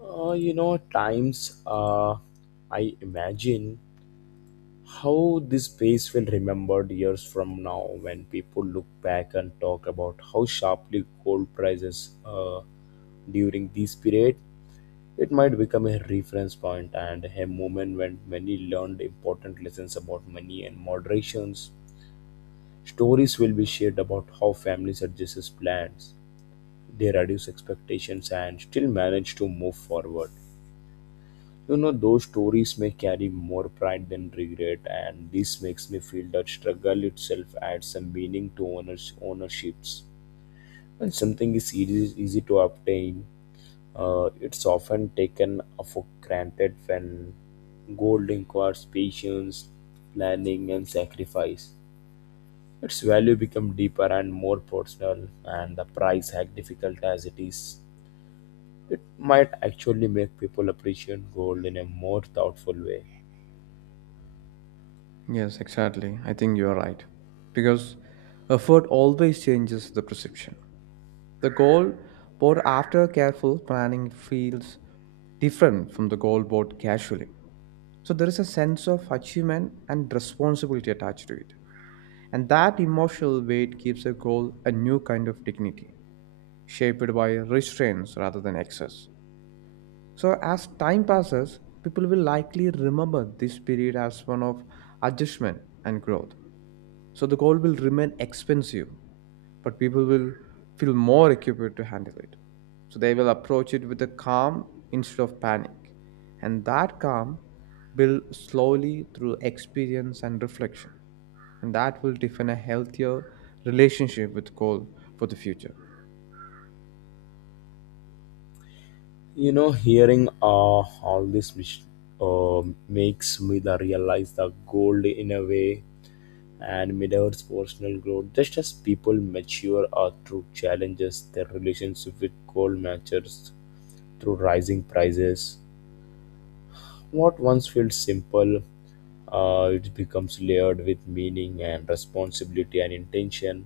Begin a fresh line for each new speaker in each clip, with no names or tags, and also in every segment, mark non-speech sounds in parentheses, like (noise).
At times I imagine how this place will remembered years from now when people look back and talk about how sharply gold prices during this period. It might become a reference point and a moment when many learned important lessons about money and moderations. Stories will be shared about how families adjust plans, they reduce expectations, and still manage to move forward. You know, those stories may carry more pride than regret, and this makes me feel that struggle itself adds some meaning to owners, ownerships. When something is easy, easy to obtain, it's often taken for granted when gold requires patience, planning, and sacrifice. Its value become deeper and more personal, and the price, as difficult as it is, it might actually make people appreciate gold in a more thoughtful way.
Yes, exactly. I think you're right. Because effort always changes the perception. The goal board after careful planning feels different from the goal board casually. So there is a sense of achievement and responsibility attached to it. And that emotional weight gives a goal a new kind of dignity, shaped by restraints rather than excess. So as time passes, people will likely remember this period as one of adjustment and growth. So the gold will remain expensive, but people will feel more equipped to handle it. So they will approach it with a calm instead of panic. And that calm builds slowly through experience and reflection. And that will define a healthier relationship with gold for the future.
You know, hearing all this mis- uh, makes me the realize the gold in a way and mirrors personal growth. Just as people mature through challenges, their relationship with gold matures through rising prices. What once felt simple, it becomes layered with meaning and responsibility and intention.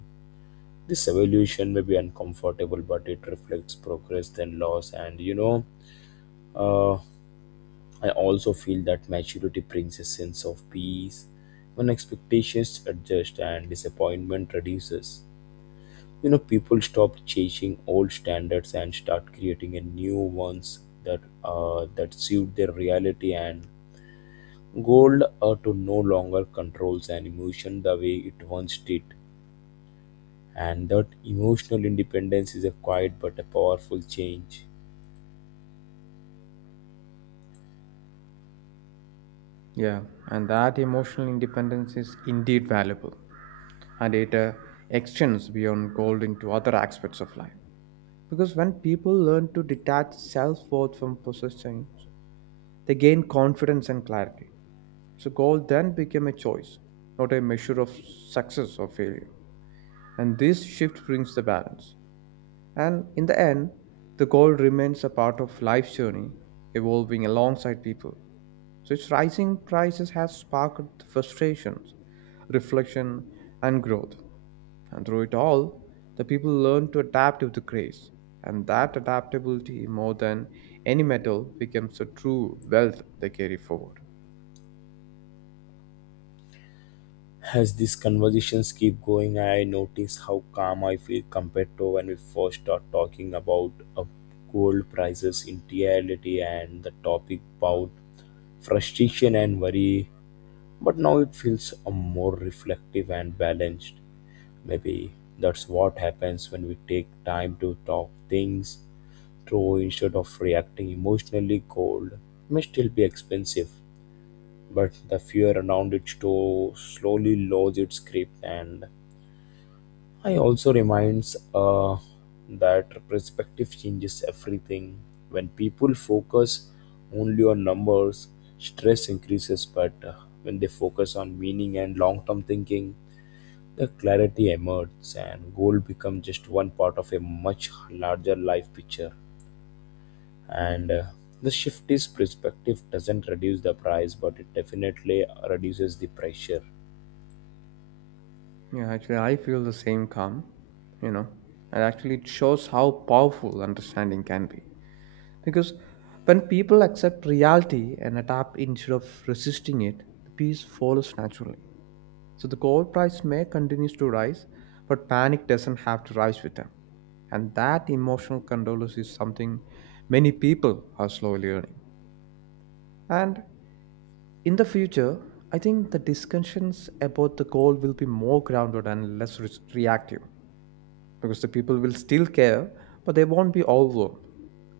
This evolution may be uncomfortable, but it reflects progress, then loss, and Uh, I also feel that maturity brings a sense of peace when expectations adjust and disappointment reduces. You know, people stop chasing old standards and start creating a new ones that suit their reality and gold to no longer controls an emotion the way it once did. And that emotional independence is a quiet but a powerful change.
Yeah, and that emotional independence is indeed valuable, and it extends beyond gold into other aspects of life. Because when people learn to detach self worth from possessions, they gain confidence and clarity. So, goal then became a choice, not a measure of success or failure. And this shift brings the balance. And in the end, the goal remains a part of life's journey, evolving alongside people. So, its rising prices has sparked frustrations, reflection, and growth. And through it all, the people learn to adapt with the grace. And that adaptability, more than any metal, becomes a true wealth they carry forward.
As these conversations keep going, I notice how calm I feel compared to when we first start talking about gold prices in reality and the topic about frustration and worry. But now it feels more reflective and balanced. Maybe that's what happens when we take time to talk things through instead of reacting emotionally. Gold may still be expensive, but the fear around it to slowly lose its grip and I also reminds that perspective changes everything. When people focus only on numbers, stress increases. But when they focus on meaning and long-term thinking, the clarity emerges, and goal become just one part of a much larger life picture. And the shift is perspective doesn't reduce the price, but it definitely reduces the pressure.
Yeah, actually, I feel the same calm, you know, and actually, it shows how powerful understanding can be. Because when people accept reality and adapt instead of resisting it, the peace follows naturally. So the gold price may continues to rise, but panic doesn't have to rise with them. And that emotional control is something many people are slowly learning. And in the future, I think the discussions about the goal will be more grounded and less reactive because the people will still care, but they won't be overwhelmed.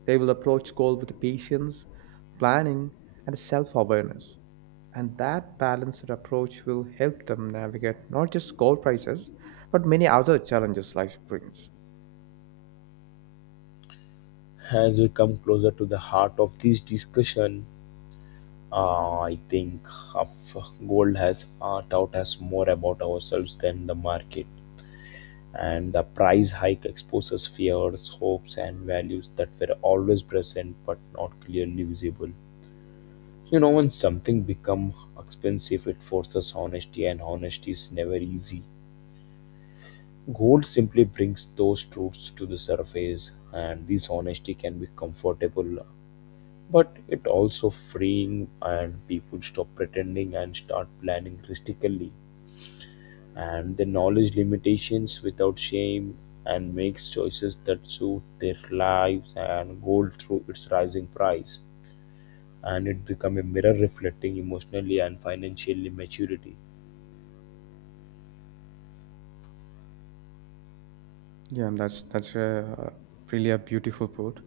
They will approach goal with patience, planning, and self-awareness. And that balanced approach will help them navigate not just gold prices, but many other challenges life brings.
As we come closer to the heart of this discussion, I think of gold has taught us more about ourselves than the market, and the price hike exposes fears, hopes, and values that were always present but not clearly visible. You know, when something becomes expensive, it forces honesty, and honesty is never easy. Gold simply brings those truths to the surface, and this honesty can be comfortable but it also freeing and people stop pretending and start planning realistically and the knowledge limitations without shame and makes choices that suit their lives and gold through its rising price and it become a mirror reflecting emotionally and financially maturity.
Yeah, and that's a really a beautiful quote,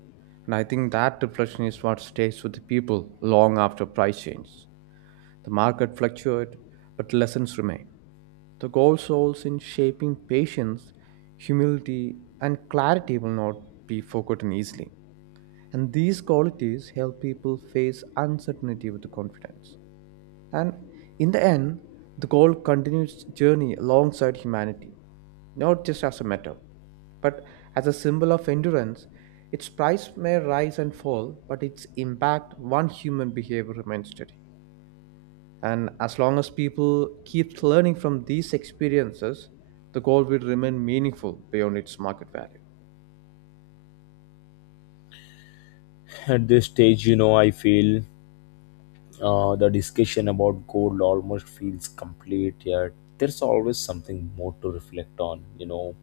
and I think that reflection is what stays with the people long after price change. The market fluctuates, but lessons remain. The goal souls in shaping patience, humility, and clarity will not be forgotten easily. And these qualities help people face uncertainty with confidence. And in the end, the goal continues its journey alongside humanity, not just as a metal, but as a symbol of endurance. Its price may rise and fall, but its impact one human behavior remains steady. And as long as people keep learning from these experiences, the goal will remain meaningful beyond its market value.
(laughs) At this stage, you know, I feel the discussion about gold almost feels complete, yet there's always something more to reflect on. You know,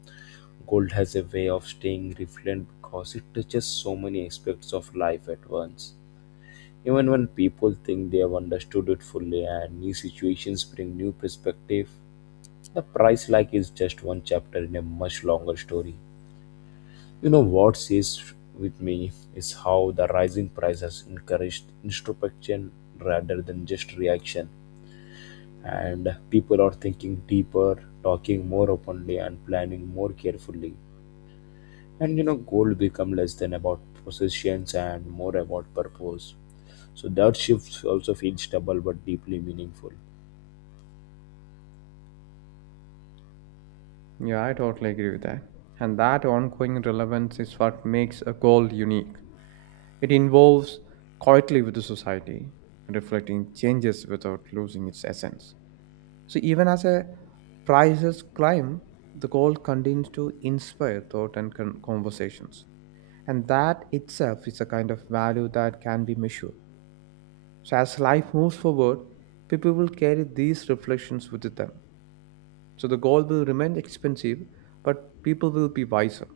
gold has a way of staying relevant because it touches so many aspects of life at once. Even when people think they have understood it fully and new situations bring new perspective, the price like is just one chapter in a much longer story. You know what stays with me is how the rising price has encouraged introspection rather than just reaction and people are thinking deeper talking more openly and planning more carefully and you know goal become less than about possessions and more about purpose so that shift also feels double but deeply meaningful.
Yeah, I totally agree with that. And that ongoing relevance is what makes a goal unique. It involves quietly with the society, reflecting changes without losing its essence. So even as a prices climb, the goal continues to inspire thought and conversations. And that itself is a kind of value that can be measured. So, as life moves forward, people will carry these reflections with them. So, the goal will remain expensive, but people will be wiser.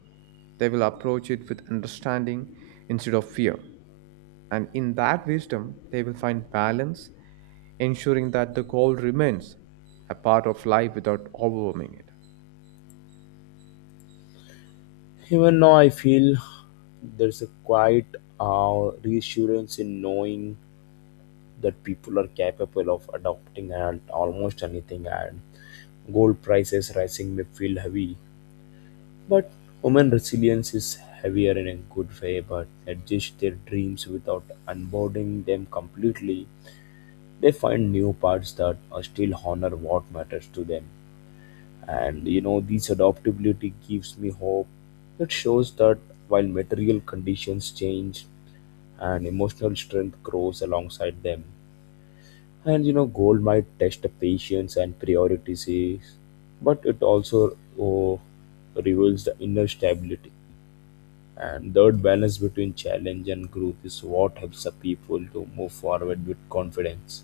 They will approach it with understanding instead of fear. And in that wisdom, they will find balance, ensuring that the goal remains a part of life without overwhelming it.
Even now I feel there's a quiet reassurance in knowing that people are capable of adopting and almost anything and gold prices rising may feel heavy. But women resilience is heavier in a good way, but adjust their dreams without unboarding them completely. They find new paths that are still honor what matters to them. And you know, this adaptability gives me hope. It shows that while material conditions change and emotional strength grows alongside them. And you know, gold might test the patience and priorities, but it also oh, reveals the inner stability. And that balance between challenge and growth is what helps the people to move forward with confidence.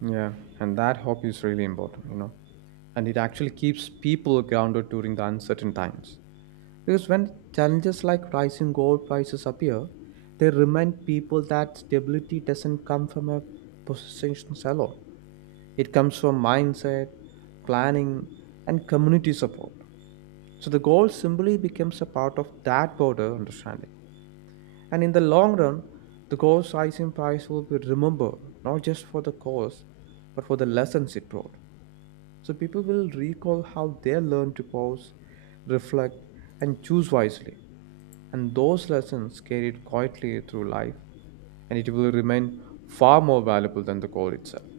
Yeah, and that hope is really important, you know. And it actually keeps people grounded during the uncertain times. Because when challenges like rising gold prices appear, they remind people that stability doesn't come from a position alone. It comes from mindset, planning, and community support. So the goal simply becomes a part of that broader understanding. And in the long run, the gold's rising price will be remembered not just for the cause, but for the lessons it brought. So people will recall how they learned to pause, reflect, and choose wisely and those lessons carried quietly through life, and it will remain far more valuable than the call itself.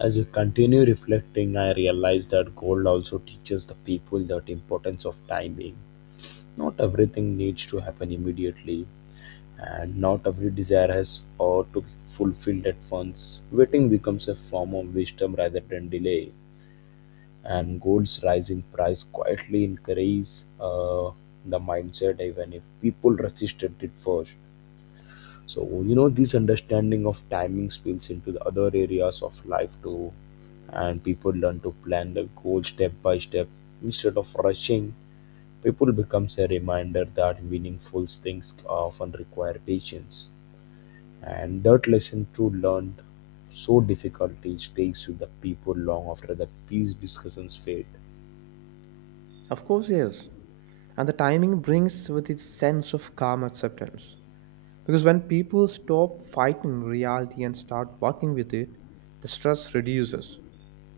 As we continue reflecting, I realize that gold also teaches the people that importance of timing. Not everything needs to happen immediately, and not every desire has or to be fulfilled at once. Waiting becomes a form of wisdom rather than delay, and gold's rising price quietly encourages the mindset even if people resisted it first. So, you know, this understanding of timing spills into the other areas of life too, and people learn to plan their goals step by step instead of rushing. People becomes a reminder that meaningful things often require patience, and that lesson to learn so difficult it stays with the people long after the peace discussions fade.
Of course, yes. And the timing brings with its sense of calm acceptance. Because when people stop fighting reality and start working with it, the stress reduces.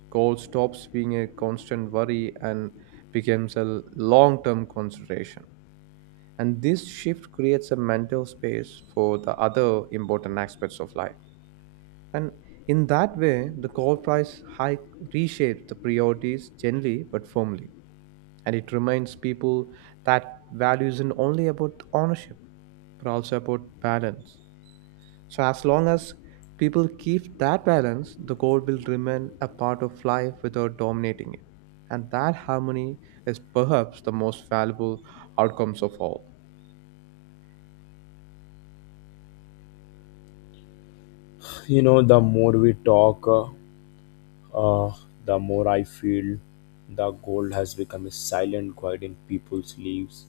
Goal stops being a constant worry and becomes a long term consideration. And this shift creates a mental space for the other important aspects of life. And in that way, the coal price hike reshapes the priorities gently but firmly. And it reminds people that value isn't only about ownership, but also about balance. So, as long as people keep that balance, the goal will remain a part of life without dominating it. And that harmony is perhaps the most valuable outcomes of all.
You know, the more we talk. Uh, the more I feel, the gold has become a silent guide in people's lives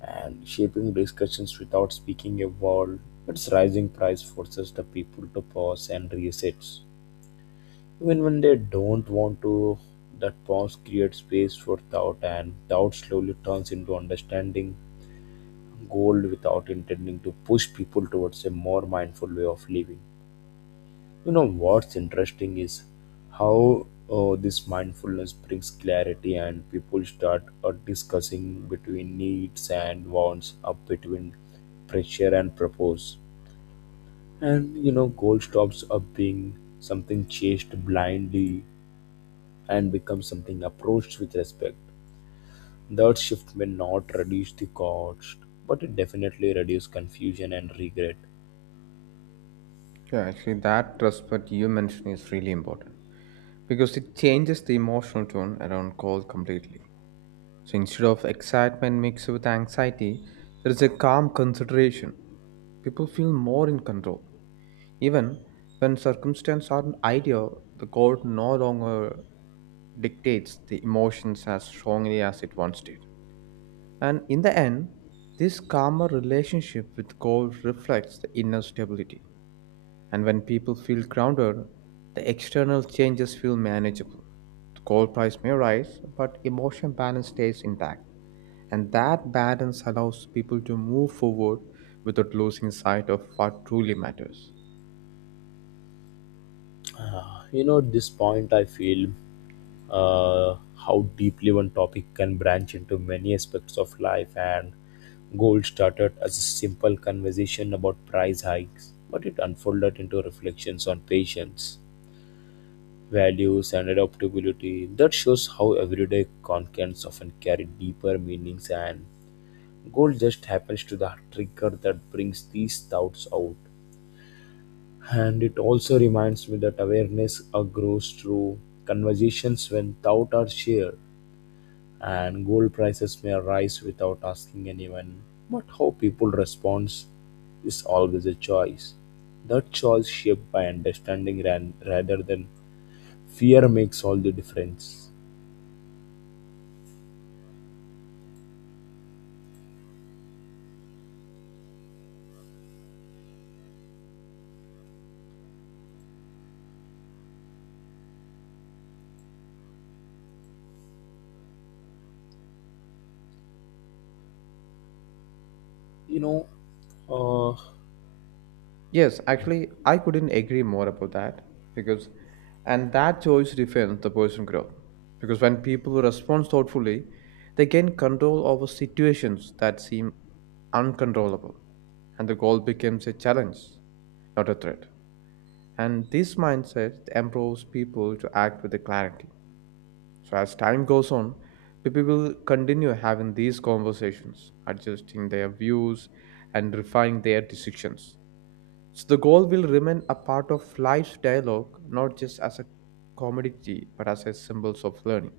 and shaping discussions without speaking a word. Its rising price forces the people to pause and reset. Even when they don't want to, that pause creates space for doubt, and doubt slowly turns into understanding. Gold without intending to push people towards a more mindful way of living. You know what's interesting is how this mindfulness brings clarity, and people start discussing between needs and wants, up between pressure and purpose. And you know, goal stops up being something chased blindly and becomes something approached with respect. That shift may not reduce the cost, but it definitely reduces confusion and regret.
Yeah, actually, that trust that you mentioned is really important because it changes the emotional tone around coal completely. So instead of excitement mixed with anxiety, there is a calm consideration. People feel more in control. Even when circumstances aren't ideal, the God no longer dictates the emotions as strongly as it once did. And in the end, this calmer relationship with God reflects the inner stability. And when people feel grounded, the external changes feel manageable. The gold price may rise, but emotion balance stays intact. And that balance allows people to move forward without losing sight of what truly matters.
You know, at this point, I feel how deeply one topic can branch into many aspects of life and gold started as a simple conversation about price hikes but it unfolded into reflections on patience values and adaptability that shows how everyday contents often carry deeper meanings and gold just happens to the trigger that brings these thoughts out and it also reminds me that awareness grows through conversations when thoughts are shared and gold prices may rise without asking anyone. But how people respond is always a choice. That choice shaped by understanding rather than fear makes all the difference. You know, uh,
Yes, actually, I couldn't agree more about that because, and that choice defines the personal growth. Because when people respond thoughtfully, they gain control over situations that seem uncontrollable, and the goal becomes a challenge, not a threat. And this mindset empowers people to act with clarity. So as time goes on, people will continue having these conversations, adjusting their views and refining their decisions. So the goal will remain a part of life's dialogue, not just as a commodity, but as a symbols of learning.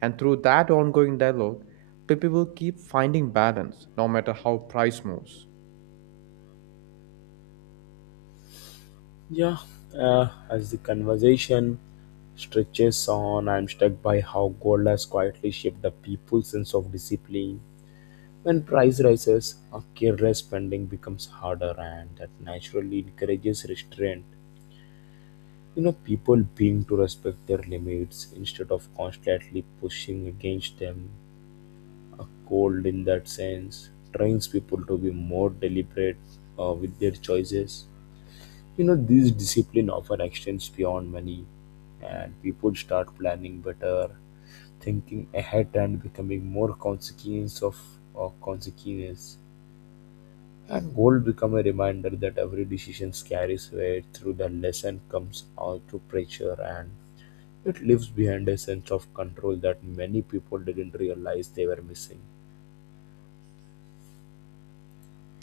And through that ongoing dialogue, people will keep finding balance, no matter how price moves.
yeah, as the conversation stretches on, I'm struck by how gold has quietly shaped the people's sense of discipline. When price rises, a careless spending becomes harder, and that naturally encourages restraint. You know, people being to respect their limits instead of constantly pushing against them, a cold in that sense trains people to be more deliberate with their choices. You know, this discipline often extends beyond money and people start planning better thinking ahead and becoming more consequence of consequence and goal become a reminder that every decision carries weight through the lesson comes out to pressure and it leaves behind a sense of control that many people didn't realize they were missing.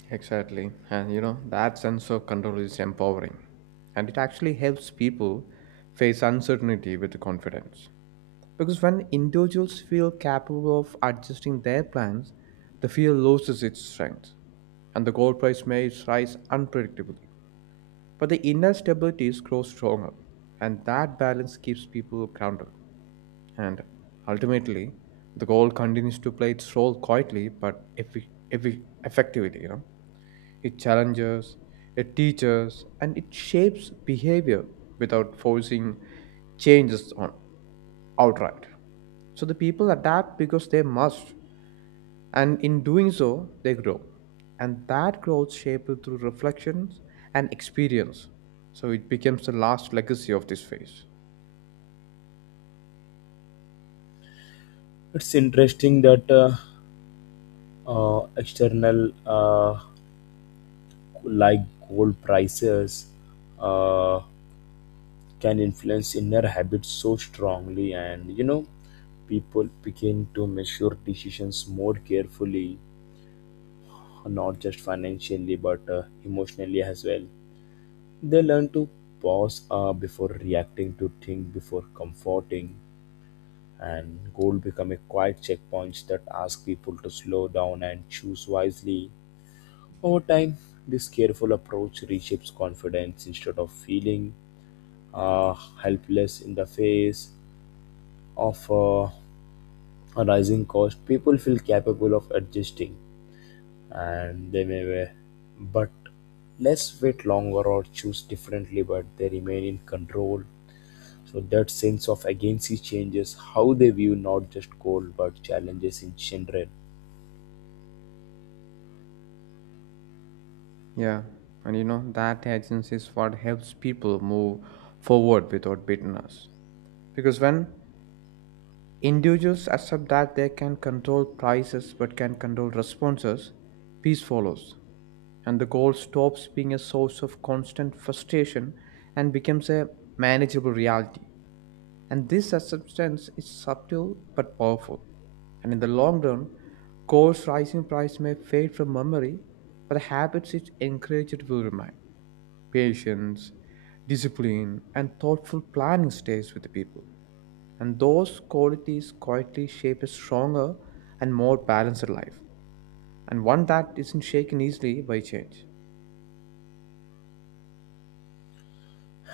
Exactly. And you know, that sense of control is empowering. And it actually helps people face uncertainty with confidence. Because when individuals feel capable of adjusting their plans, the fear loses its strength and the gold price may rise unpredictably. But the inner stability grows stronger, and that balance keeps people grounded. And ultimately, the gold continues to play its role quietly but effectively. You know, it challenges, it teaches, and it shapes behavior without forcing changes on outright. So the people adapt because they must, and in doing so, they grow. And that growth shaped through reflections and experience. So it becomes the last legacy of this phase.
It's interesting that external, like gold prices, uh, can influence inner habits so strongly, and you know, people begin to measure decisions more carefully, not just financially but emotionally as well. They learn to pause before reacting, to think before comforting, and gold become a quiet checkpoint that asks people to slow down and choose wisely over time this careful approach reshapes confidence instead of feeling uh, helpless in the face of a rising cost people feel capable of adjusting and they may wear, but less wait longer or choose differently but they remain in control so that sense of agency changes how they view not just gold but challenges in general.
Yeah, and you know, that agency is what helps people move forward without bitterness. Because when individuals accept that they can control prices but can control responses, peace follows. And the goal stops being a source of constant frustration and becomes a manageable reality. And this acceptance is subtle but powerful. And in the long run, gold's rising price may fade from memory, but the habits it encouraged will remain. Patience, discipline, and thoughtful planning stays with the people. And those qualities quietly shape a stronger and more balanced life, and one that isn't shaken easily by change.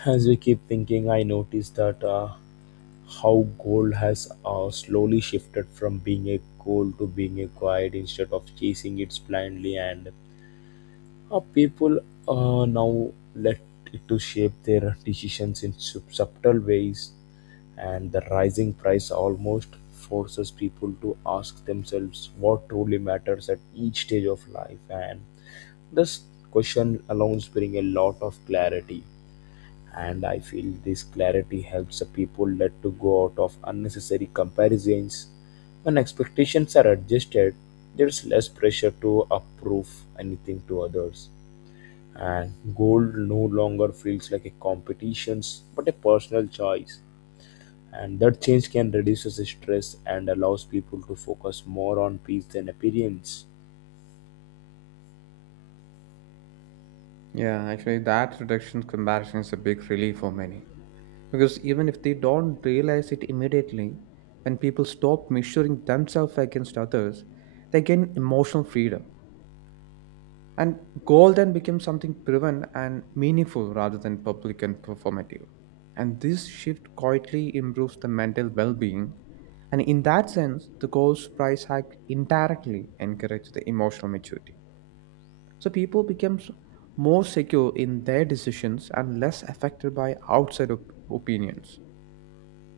As we keep thinking, I notice that how gold has slowly shifted from being a goal to being a guide instead of chasing it blindly, and how people now let it to shape their decisions in subtle ways, and the rising price almost forces people to ask themselves what truly matters at each stage of life, and this question alone brings a lot of clarity and I feel this clarity helps the people let to go out of unnecessary comparisons when expectations are adjusted there's less pressure to approve anything to others and gold no longer feels like a competition but a personal choice and that change can reduce the stress and allows people to focus more on peace than appearance.
Yeah, actually, that reduction comparison is a big relief for many because even if they don't realize it immediately, when people stop measuring themselves against others, they gain emotional freedom. And goal then becomes something proven and meaningful rather than public and performative. And this shift quietly improves the mental well being. And in that sense, the goals price hike indirectly encourages the emotional maturity. So people become more secure in their decisions and less affected by outside opinions.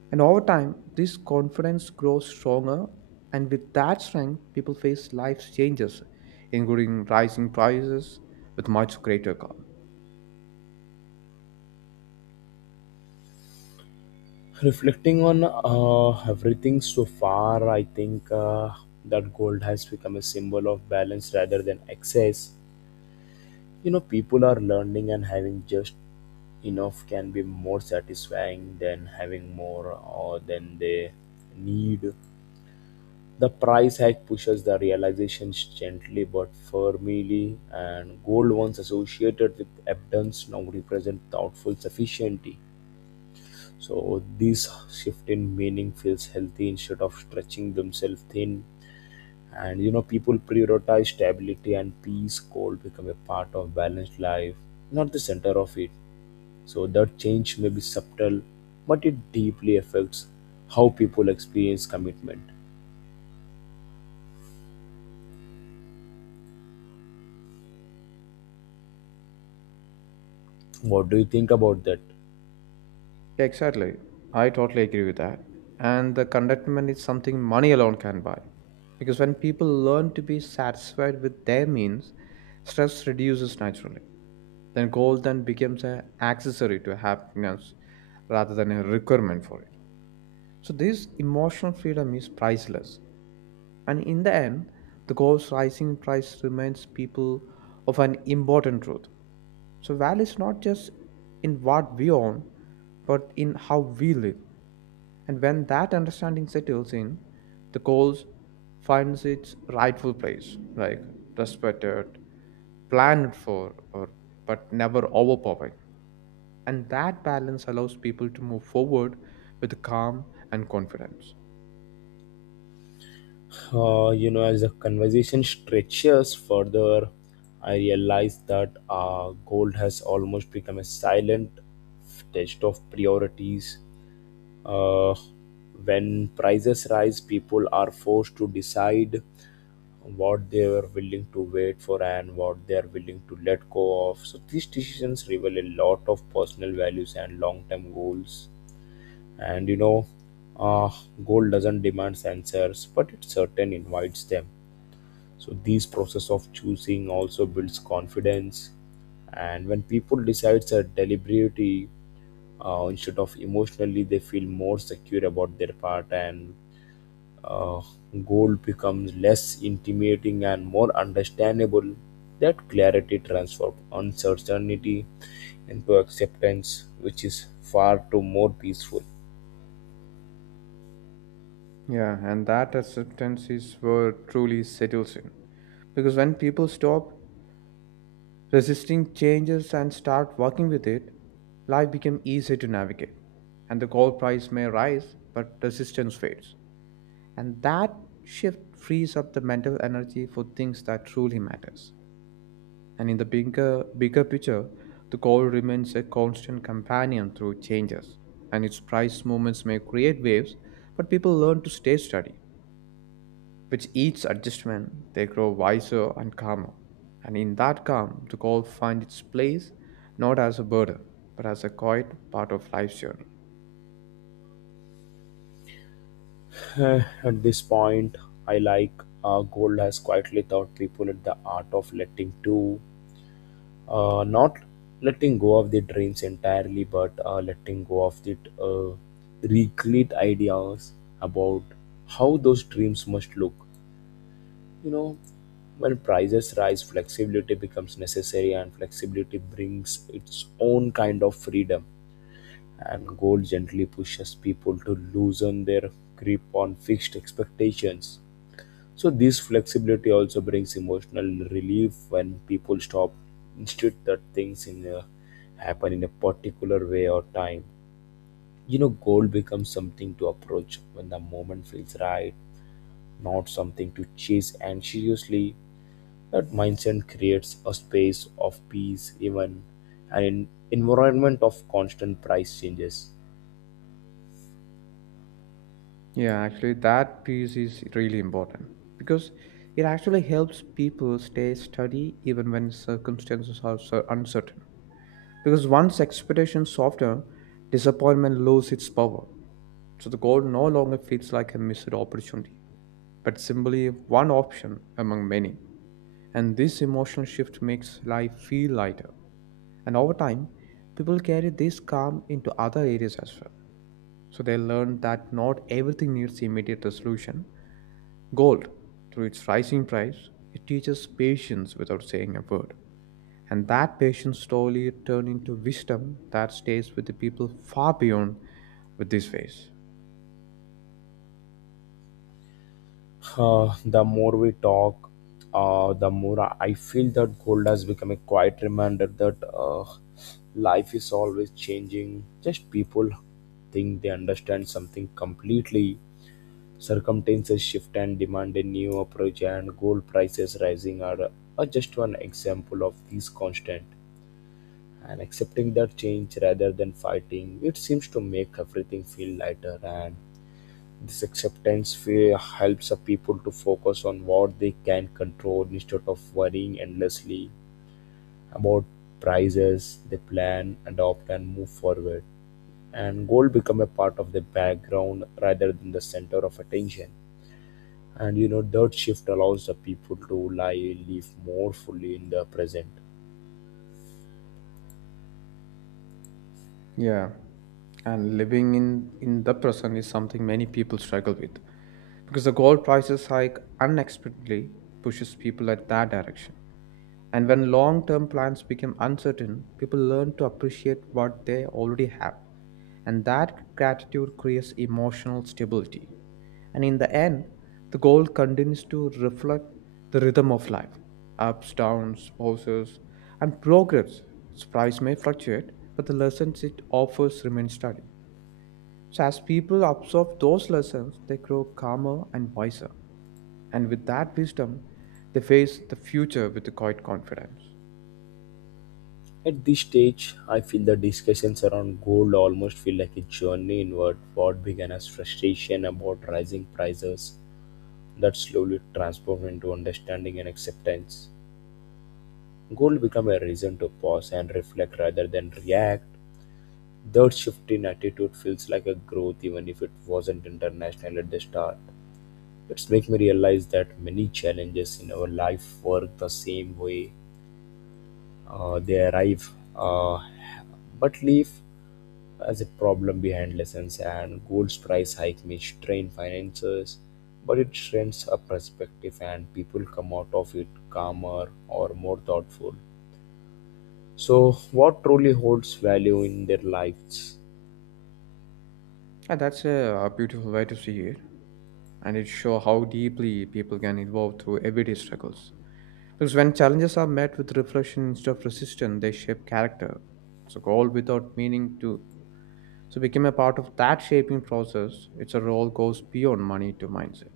And over time, this confidence grows stronger, and with that strength, people face life's changes, including rising prices, with much greater calm.
Reflecting on everything so far, I think that gold has become a symbol of balance rather than excess. You know, people are learning and having just enough can be more satisfying than having more or than they need. The price hike pushes the realizations gently but firmly, and gold once associated with abundance now represent thoughtful sufficiency. So this shift in meaning feels healthy instead of stretching themselves thin. And you know, people prioritize stability and peace. Goal become a part of balanced life, not the center of it. So that change may be subtle, but it deeply affects how people experience commitment. What do you think about that?
Yeah, exactly. I totally agree with that. And the contentment is something money alone can buy. Because when people learn to be satisfied with their means, stress reduces naturally. Then goal then becomes an accessory to happiness rather than a requirement for it. So this emotional freedom is priceless. And in the end, the gold's rising price reminds people of an important truth. So value is not just in what we own, but in how we live. And when that understanding settles in, the gold finds its rightful place, like respected, planned for, or but never overpowering. And that balance allows people to move forward with calm and confidence.
As the conversation stretches further, I realize that gold has almost become a silent test of priorities. Uh, when prices rise, people are forced to decide what they are willing to wait for and what they are willing to let go of. So, these decisions reveal a lot of personal values and long term goals, and you know, uh, gold doesn't demand answers, but it certain invites them. So this process of choosing also builds confidence, and when people decides a deliberately instead of emotionally, they feel more secure about their part, and uh, gold becomes less intimidating and more understandable. That clarity transforms uncertainty into acceptance, which is far too more peaceful.
Yeah, and that acceptance is where truly settles in. Because when people stop resisting changes and start working with it, life becomes easier to navigate. And the gold price may rise, but resistance fades. And that shift frees up the mental energy for things that truly matters. And in the bigger picture, the goal remains a constant companion through changes, and its price movements may create waves, but people learn to stay steady. With each adjustment, they grow wiser and calmer. And in that calm, the goal finds its place not as a burden, but as a quiet part of life's journey.
At this point, I like gold has quietly taught people at the art of letting to, not letting go of their dreams entirely, but letting go of the recreate ideas about how those dreams must look. You know, when prices rise, flexibility becomes necessary, and flexibility brings its own kind of freedom. And gold gently pushes people to loosen their grip on fixed expectations. So this flexibility also brings emotional relief when people stop instead that things in a, happen in a particular way or time. You know, goal becomes something to approach when the moment feels right, not something to chase anxiously. That mindset creates a space of peace, even an environment of constant price changes.
Yeah, actually, that piece is really important because it actually helps people stay steady even when circumstances are so uncertain. Because once expectation softer, disappointment loses its power. So the goal no longer feels like a missed opportunity, but simply one option among many. And this emotional shift makes life feel lighter. And over time, people carry this calm into other areas as well. So they learn that not everything needs immediate resolution. Gold, through its rising price, it teaches patience without saying a word. And that patience slowly turned into wisdom that stays with the people far beyond with this phase.
The more we talk, the more I feel that gold has become a quiet reminder that life is always changing. Just people think they understand something completely. Circumstances shift and demand a new approach, and gold prices rising are just one example of these constant. And accepting that change rather than fighting, it seems to make everything feel lighter, and this acceptance helps the people to focus on what they can control instead of worrying endlessly about prices. They plan, adopt, and move forward. And goal become a part of the background rather than the center of attention. And you know, that shift allows the people to live more fully in the present.
Yeah. And living in the present is something many people struggle with because the gold prices hike unexpectedly pushes people at that direction. And when long term plans become uncertain, people learn to appreciate what they already have. And that gratitude creates emotional stability. And in the end, the goal continues to reflect the rhythm of life ups, downs, pauses, and progress. Its price may fluctuate, but the lessons it offers remain steady. So, as people absorb those lessons, they grow calmer and wiser. And with that wisdom, they face the future with the quiet confidence.
At this stage, I feel the discussions around gold almost feel like a journey inward. What began as frustration about rising prices that slowly transformed into understanding and acceptance. Goal become a reason to pause and reflect rather than react. That shift in attitude feels like a growth, even if it wasn't international at the start. It's make me realize that many challenges in our life work the same way. They arrive, uh, but leave as a problem behind lessons, and gold's price hike may strain finances, but it strengthens a perspective, and people come out of it calmer or more thoughtful. So what truly holds value in their lives?
And that's a, beautiful way to see it. And it shows how deeply people can evolve through everyday struggles. Because when challenges are met with reflection instead of resistance, they shape character. So goal without meaning to so became a part of that shaping process. It's a role goes beyond money to mindset.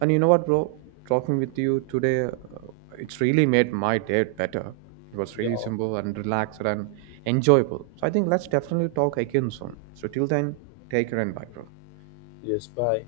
And you know what, bro? Talking with you today, it's really made my day better. It was really
Yeah.
simple and relaxed and enjoyable. So I think let's definitely talk again soon. So till then, take care and bye, bro.
Yes, bye.